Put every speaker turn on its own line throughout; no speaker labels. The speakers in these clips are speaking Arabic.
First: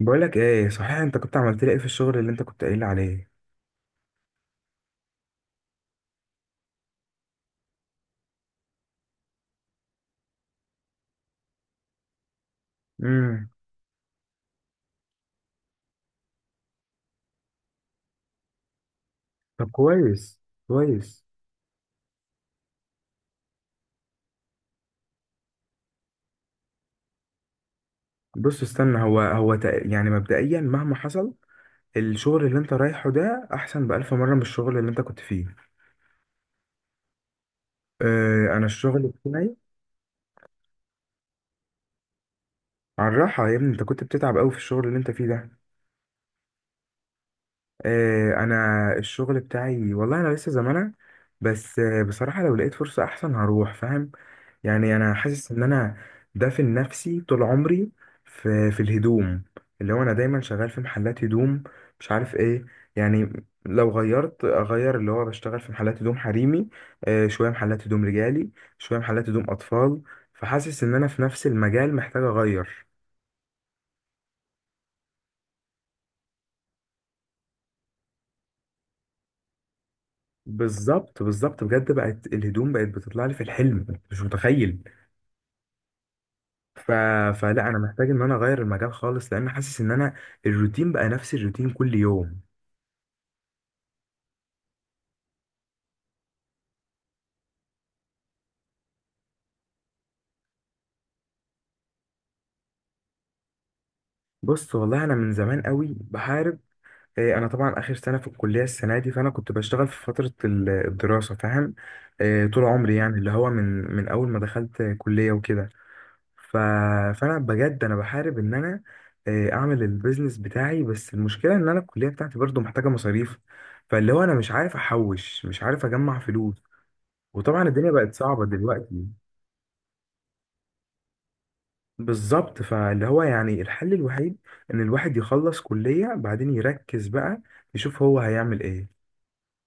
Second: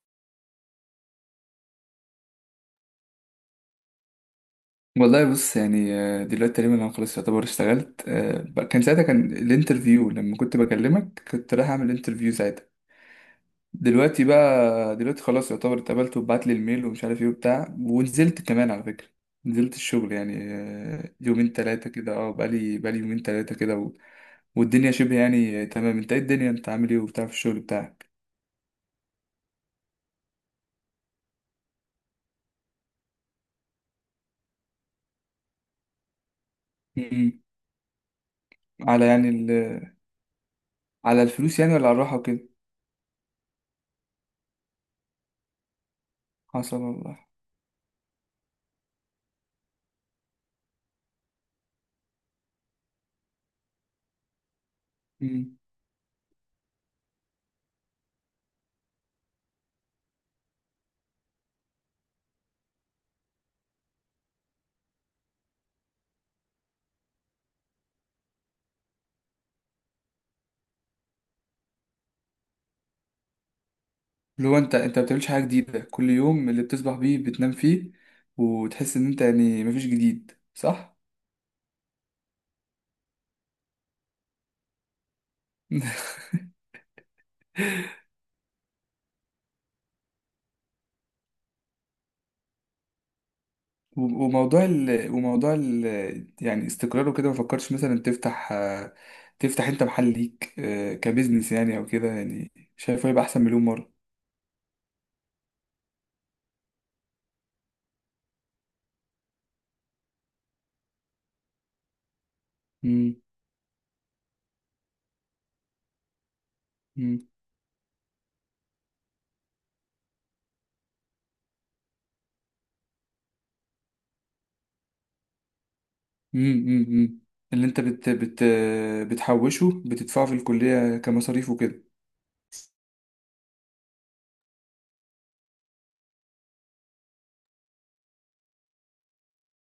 بقولك ايه، صحيح انت كنت عملت لي ايه في الشغل اللي انت كنت قايل لي عليه؟
والله بص يعني دلوقتي تقريبا انا خلاص يعتبر اشتغلت كان ساعتها كان الانترفيو لما كنت بكلمك كنت رايح اعمل انترفيو ساعتها.
امم.
دلوقتي بقى دلوقتي خلاص يعتبر اتقبلت وبعت لي الميل ومش عارف ايه وبتاع ونزلت كمان على فكرة.
طب
نزلت الشغل
كويس،
يعني
كويس.
يومين تلاتة كده بقالي يومين تلاتة كده والدنيا شبه يعني تمام. انت ايه الدنيا، انت عامل ايه وبتاع في الشغل بتاعك؟
بص، استنى، يعني مبدئيا مهما حصل، الشغل اللي انت رايحه ده احسن بألف مرة من الشغل اللي انت كنت فيه.
مم.
اه، انا الشغل
على يعني ال...
بتاعي.
على الفلوس يعني ولا على الراحة وكده؟
على الراحة يا ابني، انت كنت بتتعب قوي في الشغل اللي انت فيه ده.
حصل والله.
آه، انا الشغل بتاعي والله. انا لسه زمانه، بس بصراحه لو لقيت فرصه احسن هروح، فاهم؟ يعني انا حاسس ان انا دافن نفسي طول عمري في الهدوم، اللي هو انا دايما شغال في محلات هدوم، مش عارف ايه، يعني. لو غيرت اغير، اللي هو بشتغل في محلات هدوم حريمي، شويه محلات هدوم رجالي، شويه محلات هدوم اطفال. فحاسس ان انا في نفس المجال محتاج اغير.
اللي هو انت ما بتعملش حاجه جديده، كل يوم اللي بتصبح بيه بتنام فيه وتحس ان انت يعني مفيش جديد، صح؟
بالظبط، بالظبط، بجد بقت الهدوم بقت بتطلع لي في الحلم، مش متخيل. ف... فلا، انا محتاج ان انا اغير المجال خالص، لان حاسس ان انا الروتين بقى نفس الروتين كل يوم.
و- وموضوع ال... وموضوع ال... يعني استقرار وكده، ما فكرتش مثلا تفتح تفتح انت محل ليك كبزنس يعني او كده؟ يعني شايفه يبقى احسن مليون مره.
بص، والله انا من زمان قوي بحارب. إيه، انا طبعا اخر سنه في الكليه السنه دي، فانا كنت بشتغل في فتره الدراسه، فاهم؟ إيه، طول عمري
مم.
يعني اللي هو من اول ما دخلت كليه وكده. ف...
مم.
فانا بجد انا بحارب ان انا إيه، اعمل البيزنس بتاعي، بس المشكله ان انا الكليه بتاعتي برضو محتاجه مصاريف. فاللي هو انا مش عارف احوش، مش عارف اجمع
مم.
فلوس.
مم. مم. اللي
وطبعا
انت
الدنيا
بت...
بقت
بت...
صعبه دلوقتي.
بتحوشه بتدفعه في الكليه كمصاريف وكده؟
بالظبط، فاللي هو يعني الحل الوحيد ان الواحد يخلص كلية، بعدين يركز بقى يشوف هو هيعمل ايه،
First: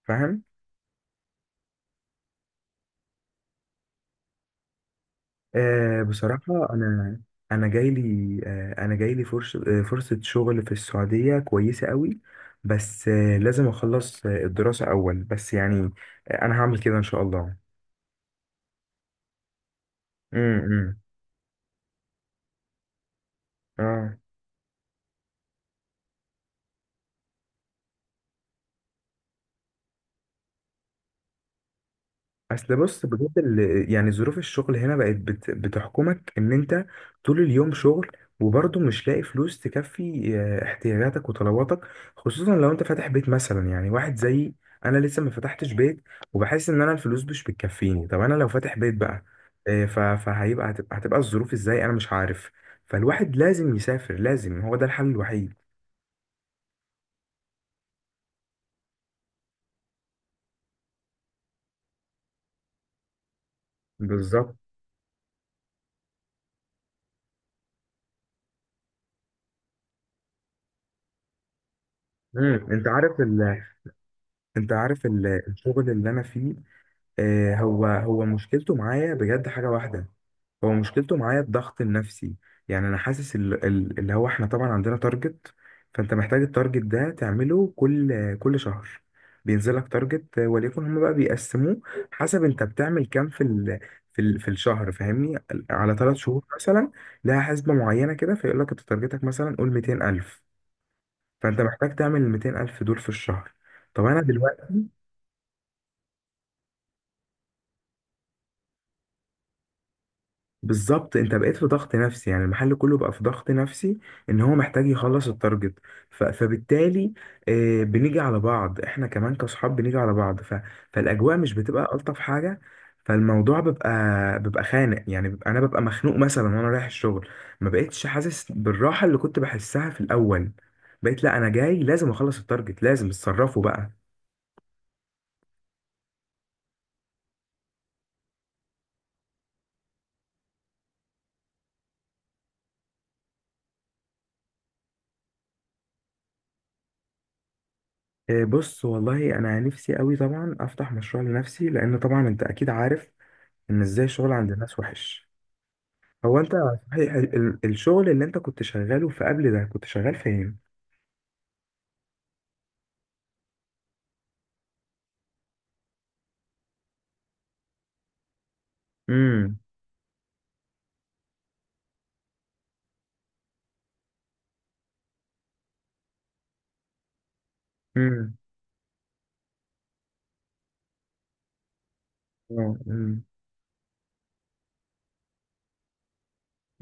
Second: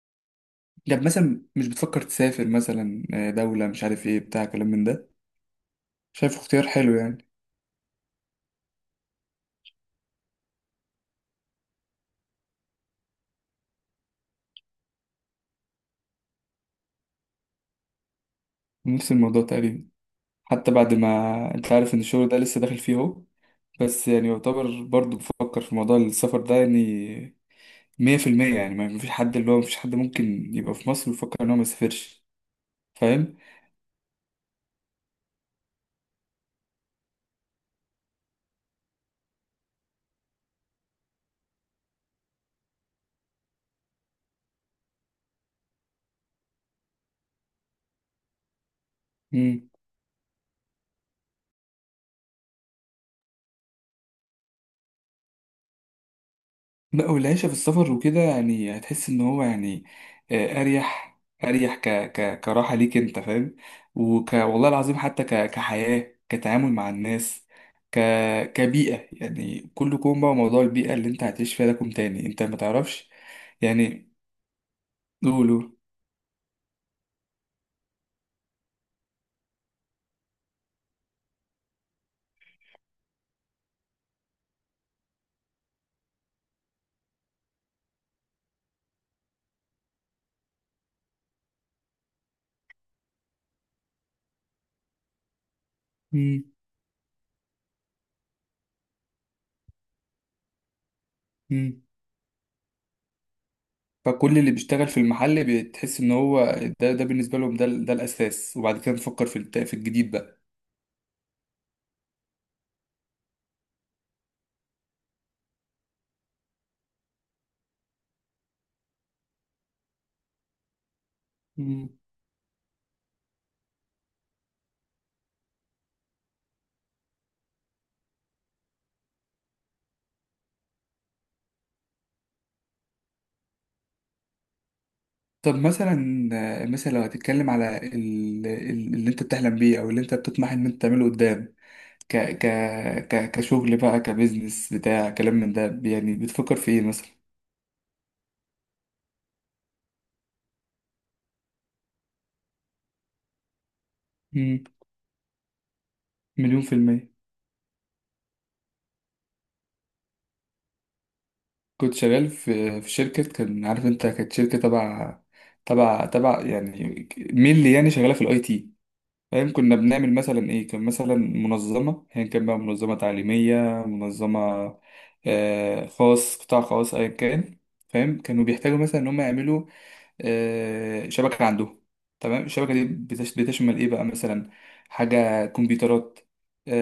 فاهم؟
طب مثلا مش بتفكر تسافر مثلا دولة مش عارف ايه بتاع كلام من ده؟
آه،
شايف اختيار
بصراحة
حلو
انا،
يعني.
انا جاي لي آه انا جاي لي فرصة، فرصة شغل في السعودية كويسة قوي. بس لازم اخلص الدراسة اول، بس يعني انا هعمل كده ان شاء الله.
نفس الموضوع تقريبا.
امم،
حتى بعد
إمم.
ما انت عارف ان الشغل ده لسه داخل فيه اهو، بس
اه.
يعني يعتبر برضو بفكر في موضوع السفر ده يعني. مية في المية يعني ما فيش حد اللي هو مفيش حد ممكن يبقى في مصر ويفكر ان هو ما يسافرش.
اصل بص، بجد
فاهم؟
يعني ظروف الشغل هنا بقت بتحكمك ان انت طول اليوم شغل، وبرضه مش لاقي فلوس تكفي احتياجاتك وطلباتك، خصوصا لو انت فاتح بيت مثلا، يعني واحد زيي. انا لسه ما فتحتش بيت، وبحس ان انا الفلوس مش بتكفيني. طب انا لو فاتح بيت بقى، فهيبقى هتبقى هتبقى الظروف ازاي انا مش عارف. فالواحد لازم يسافر، لازم، هو ده الحل الوحيد.
لا، والعيشة في السفر وكده يعني هتحس ان هو يعني اريح. ك ك كراحة ليك انت، فاهم.
بالظبط.
والله العظيم حتى كحياة، كتعامل مع الناس، ك كبيئة يعني. كله كوم بقى موضوع البيئة اللي انت هتعيش فيها ده كوم تاني، انت ما
مم. انت
تعرفش
عارف ال...
يعني.
انت عارف ال...
قولوا.
الشغل اللي انا فيه، هو مشكلته معايا بجد حاجة واحدة. هو مشكلته معايا الضغط النفسي. يعني أنا حاسس اللي هو إحنا طبعا عندنا تارجت، فأنت محتاج التارجت ده تعمله كل شهر. بينزلك تارجت، وليكن هما بقى بيقسموه حسب أنت بتعمل كام، في الشهر، فاهمني؟ على ثلاث
مم،
شهور مثلا لها حسبة معينة كده، فيقول لك أنت تارجتك مثلا قول 200 ألف، فأنت
مم.
محتاج تعمل ال 200 ألف دول في الشهر. طب أنا
فكل اللي
دلوقتي
بيشتغل في المحل بتحس ان هو ده، بالنسبة لهم ده الاساس، وبعد كده نفكر في الجديد بقى.
بالظبط، انت بقيت في ضغط نفسي، يعني المحل كله بقى في ضغط نفسي ان هو محتاج يخلص التارجت. فبالتالي بنيجي على بعض احنا كمان كصحاب، بنيجي على بعض. فالاجواء مش بتبقى الطف حاجه. فالموضوع بيبقى خانق، يعني بيبقى انا ببقى مخنوق مثلا وانا رايح الشغل. ما بقتش حاسس بالراحه اللي كنت بحسها في الاول. بقيت لا، انا جاي لازم اخلص التارجت، لازم اتصرفوا بقى.
طب مثلا، مثلا لو هتتكلم على اللي انت بتحلم بيه او اللي انت بتطمح ان انت تعمله قدام، ك ك ك كشغل بقى، كبزنس، بتاع كلام من ده، يعني بتفكر في ايه مثلا؟
بص والله، انا نفسي قوي طبعا افتح مشروع لنفسي، لان طبعا انت اكيد عارف ان ازاي الشغل عند
مم.
الناس وحش. هو انت،
مليون في المية.
صحيح الشغل اللي انت كنت شغاله في قبل ده، كنت شغال فين؟
كنت شغال في شركة، كان عارف انت كانت شركة تبع تبع يعني مينلي، يعني شغالة في الاي تي. فاهم؟
امم.
كنا بنعمل مثلا ايه، كان مثلا منظمة ايا كان بقى، منظمة تعليمية، منظمة خاص، قطاع خاص، ايا كان. فاهم؟
امم.
كانوا بيحتاجوا مثلا ان هم يعملوا شبكة عندهم. تمام. الشبكة
اه.
دي
امم.
بتشمل ايه بقى مثلا؟ حاجة كمبيوترات،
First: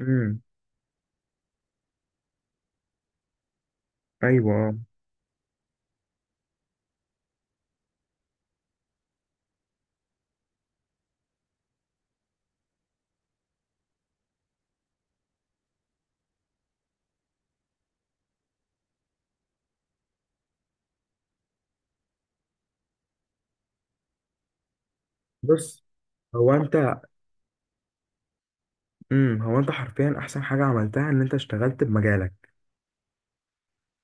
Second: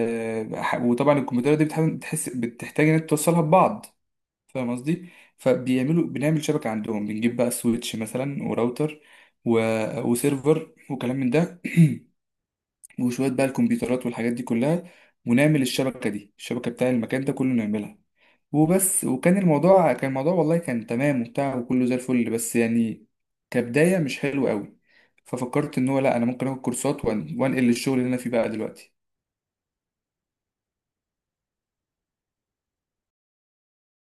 امم.
ح- وطبعا الكمبيوترات دي بتحس بتحتاج ان انت توصلها ببعض.
ايوه،
فاهم
آه.
قصدي؟ فبيعملوا، بنعمل شبكة عندهم، بنجيب بقى سويتش مثلا، وراوتر، و... وسيرفر وكلام من ده، وشوية بقى الكمبيوترات والحاجات دي كلها، ونعمل الشبكة دي، الشبكة بتاع المكان ده كله نعملها، وبس. وكان الموضوع، كان الموضوع والله كان تمام وبتاع وكله زي الفل، بس يعني كبداية مش حلو قوي. ففكرت
بص.
ان هو لا، انا ممكن
هو
اخد كورسات
انت.
وانقل للشغل اللي انا فيه بقى دلوقتي.
امم، هو انت حرفيا احسن حاجه عملتها ان انت اشتغلت بمجالك،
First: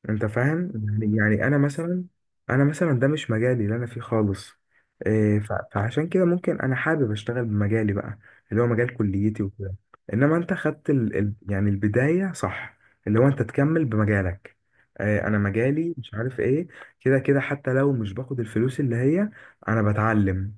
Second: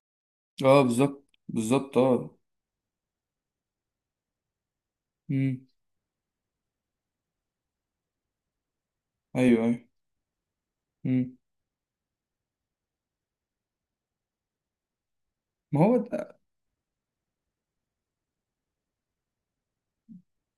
انت فاهم؟
اه
يعني
بالظبط
يعني
بالظبط اه.
انا مثلا ده مش مجالي اللي انا فيه خالص. إيه،
امم.
فعشان كده ممكن انا حابب اشتغل بمجالي بقى، اللي هو مجال كليتي
ايوه
وكده.
ايوه.
انما انت خدت
امم.
يعني البداية صح، اللي هو انت تكمل بمجالك. إيه، انا
ما
مجالي
هو
مش عارف ايه، كده كده، حتى لو مش باخد الفلوس اللي هي، انا بتعلم.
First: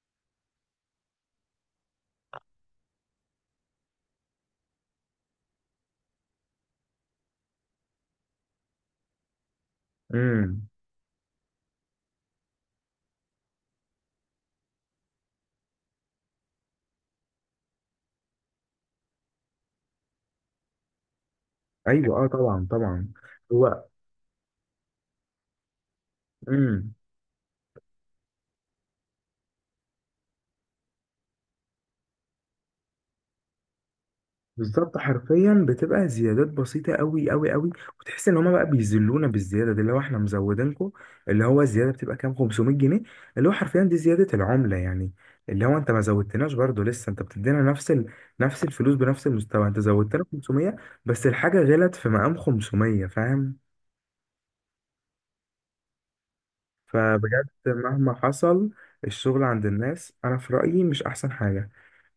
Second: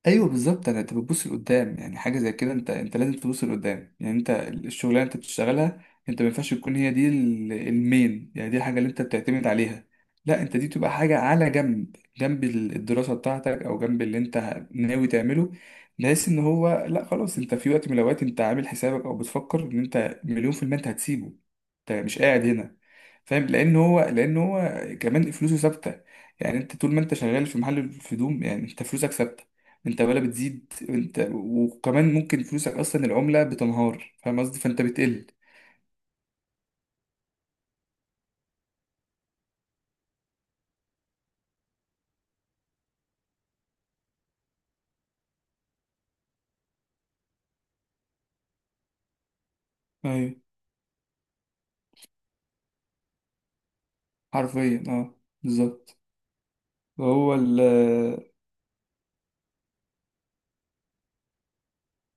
ايوه بالظبط. انا، انت بتبص لقدام، يعني حاجه زي كده انت، انت لازم تبص لقدام. يعني انت الشغلانه انت بتشتغلها، انت ما ينفعش تكون هي دي المين، يعني دي الحاجه اللي انت بتعتمد عليها. لا، انت
امم.
دي تبقى حاجه على جنب، جنب الدراسه بتاعتك او جنب اللي انت ناوي تعمله، بحيث ان هو لا خلاص، انت في وقت من الاوقات انت عامل حسابك او بتفكر ان انت مليون في المية انت هتسيبه، انت مش
ايوه، اه،
قاعد
طبعا،
هنا.
طبعا.
فاهم؟ لان
هو.
هو، لان هو كمان فلوسه ثابته. يعني انت
إمم.
طول ما انت شغال في محل الهدوم يعني انت فلوسك ثابته، انت ولا بتزيد، انت وكمان ممكن فلوسك اصلا العملة بتنهار، فاهم قصدي؟ فانت
بالظبط،
بتقل.
حرفيا بتبقى زيادات بسيطة قوي قوي قوي. وتحس ان هما بقى بيذلونا بالزيادة دي، اللي هو احنا مزودينكم. اللي هو الزيادة بتبقى كام؟ 500 جنيه، اللي هو حرفيا دي زيادة العملة يعني. اللي هو انت ما زودتناش، برضو لسه انت بتدينا نفس نفس الفلوس بنفس المستوى، انت زودتنا
ايوه
500، بس الحاجة غلت في مقام 500، فاهم؟
حرفيا اه، بالظبط. وهو
فبجد
ال
مهما حصل، الشغل عند الناس، انا في رأيي، مش احسن حاجة.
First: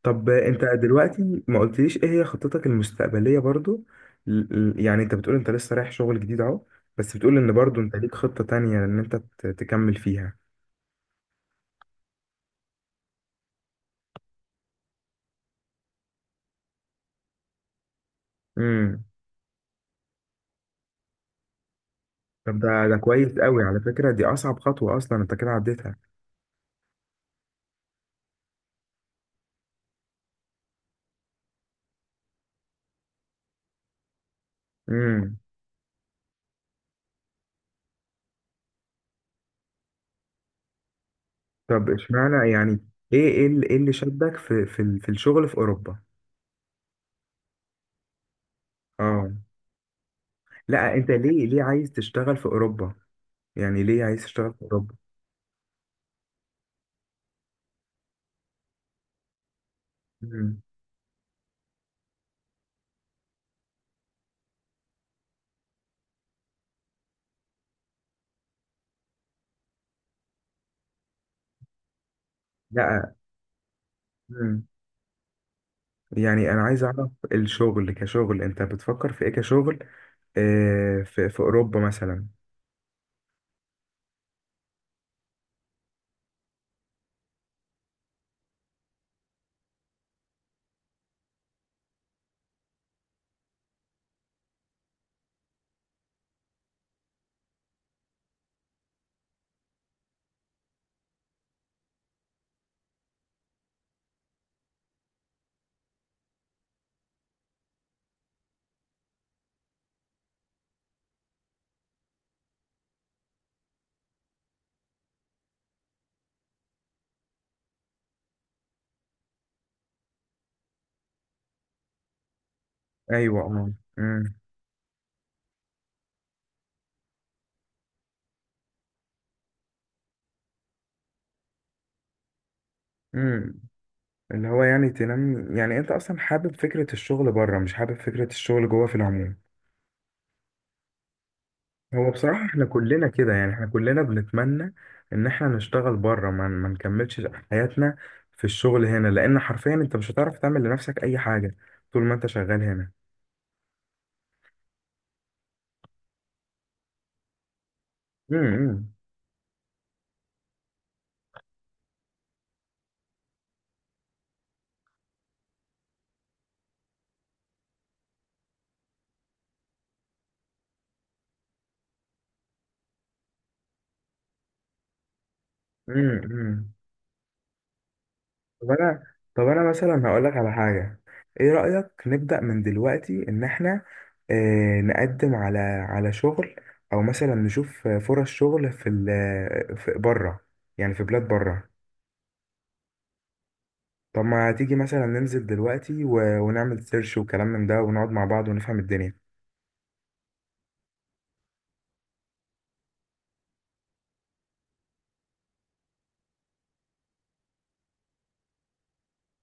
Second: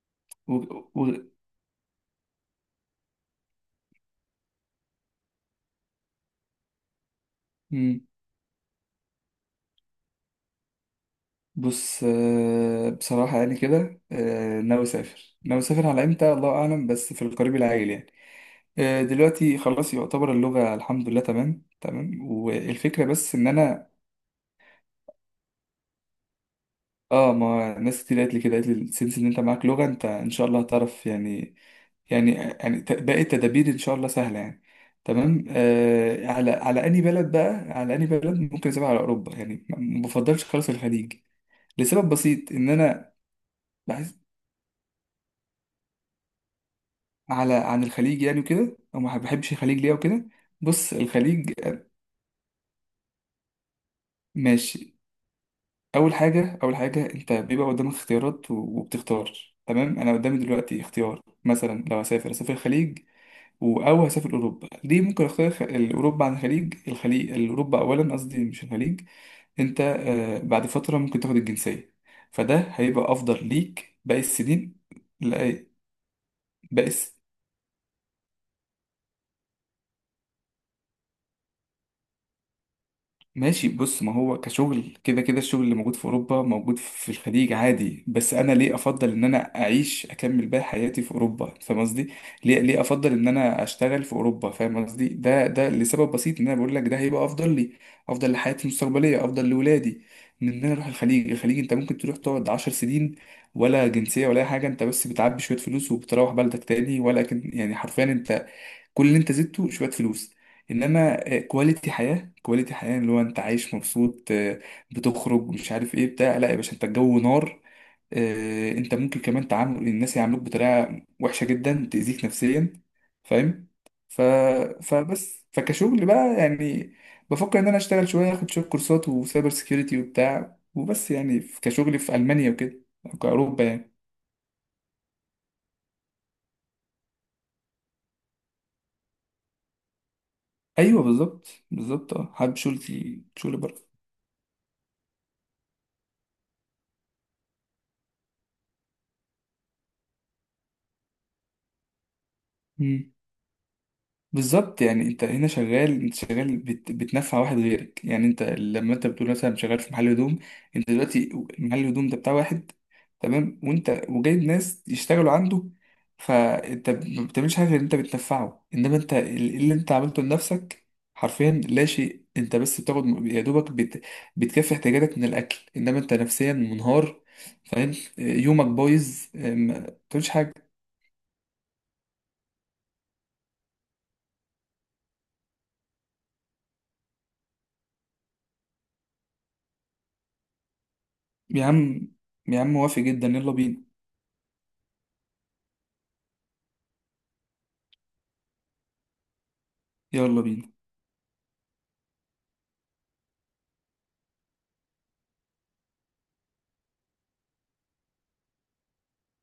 طب
و...
انت
و...
دلوقتي ما قلتليش ايه هي خطتك المستقبلية برضو؟ ل- يعني انت بتقول انت لسه رايح شغل جديد اهو، بس بتقول ان برضو انت
مم.
ليك خطة تانية ان انت تكمل فيها.
بص بصراحة يعني كده ناوي أسافر، ناوي أسافر على إمتى الله أعلم، بس في القريب العاجل يعني.
امم.
دلوقتي خلاص يعتبر اللغة الحمد لله تمام تمام،
طب ده
والفكرة بس
كويس
إن
قوي على
أنا
فكرة، دي اصعب خطوة اصلا انت كده عديتها.
ما ناس كتير قالت لي كده، قالت لي السنس إن أنت معاك لغة، أنت إن شاء الله هتعرف يعني، يعني يعني باقي التدابير ان شاء الله سهله يعني.
امم.
تمام على على اني بلد بقى، على اني بلد ممكن اسيبها على اوروبا يعني. ما بفضلش خالص الخليج
طب
لسبب
اشمعنى
بسيط، ان
يعني؟
انا
إيه اللي
بحس
شدك في الشغل في اوروبا؟
على عن الخليج يعني وكده، او ما
اه.
بحبش الخليج ليه وكده.
لا،
بص
انت ليه،
الخليج
ليه عايز تشتغل في اوروبا؟ يعني ليه عايز تشتغل في
ماشي.
اوروبا؟
اول حاجه، اول حاجه انت بيبقى قدامك اختيارات وبتختار. تمام، انا قدامي
امم.
دلوقتي اختيار مثلا لو هسافر اسافر الخليج او هسافر اوروبا. ليه ممكن اختار اوروبا عن الخليج، الخليج اوروبا اولا قصدي مش الخليج؟ انت بعد فترة ممكن تاخد الجنسية، فده هيبقى افضل ليك باقي
لا،
السنين. لا
يعني انا عايز
باقي
اعرف الشغل كشغل، انت بتفكر في ايه كشغل في اوروبا مثلا؟
ماشي. بص ما هو كشغل، كده كده الشغل اللي موجود في أوروبا موجود في الخليج عادي، بس أنا ليه أفضل إن أنا أعيش أكمل بقى حياتي في أوروبا؟ فاهم قصدي؟ ليه، ليه أفضل إن أنا أشتغل في أوروبا؟ فاهم قصدي؟ ده، ده لسبب بسيط، إن أنا بقول لك ده هيبقى أفضل لي، أفضل لحياتي المستقبلية، أفضل لولادي، من إن أنا أروح الخليج. الخليج أنت ممكن تروح تقعد 10 سنين ولا جنسية ولا أي حاجة، أنت بس بتعبي شوية فلوس وبتروح بلدك تاني ولا كن، يعني حرفيا أنت كل اللي انت زدته شويه فلوس. انما كواليتي حياه، اللي هو انت عايش مبسوط، بتخرج مش عارف ايه بتاع، لا يا باشا انت الجو نار. انت ممكن كمان تعامل، الناس يعاملوك بطريقه وحشه جدا تاذيك نفسيا.
ايوه، اه.
فاهم؟ ف...
امم.
فبس، فكشغل بقى يعني بفكر ان انا اشتغل شويه، اخد شويه كورسات وسايبر سيكيورتي وبتاع، وبس يعني كشغل في المانيا وكده، أو
امم.
كاوروبا يعني.
اللي هو يعني تنام، يعني انت اصلا حابب فكرة الشغل بره، مش حابب فكرة الشغل جوه في العموم.
ايوه بالظبط
هو
بالظبط اه،
بصراحة
حابب
احنا كلنا
شغلي
كده، يعني
شغل
احنا كلنا بنتمنى ان احنا نشتغل بره، ما نكملش حياتنا في الشغل هنا، لان حرفيا انت مش هتعرف تعمل لنفسك اي حاجة طول ما انت شغال هنا.
بره. بالظبط يعني انت هنا شغال، انت شغال بتنفع واحد غيرك. يعني انت
امم.
لما انت بتقول مثلا شغال في محل هدوم، انت دلوقتي محل الهدوم ده بتاع واحد تمام، وانت وجايب ناس يشتغلوا عنده، فانت ما بتعملش حاجه غير ان انت بتنفعه. انما انت إيه اللي انت عملته لنفسك؟ حرفيا لا شيء. انت بس بتاخد يا دوبك بتكفي احتياجاتك من الاكل، انما انت نفسيا
امم.
منهار. فاهم؟ يومك
طب انا
بايظ
طب انا
ما
مثلا هقول
بتعملش
لك على
حاجه.
حاجه، ايه رايك نبدا من دلوقتي ان احنا نقدم على، على شغل، او مثلا نشوف فرص شغل في بره؟ يعني في بلاد
يا
بره.
عم، يا عم موافق جدا يلا بينا،
طب ما تيجي مثلا ننزل دلوقتي ونعمل سيرش وكلام من ده، ونقعد مع بعض ونفهم الدنيا؟
يلا بينا.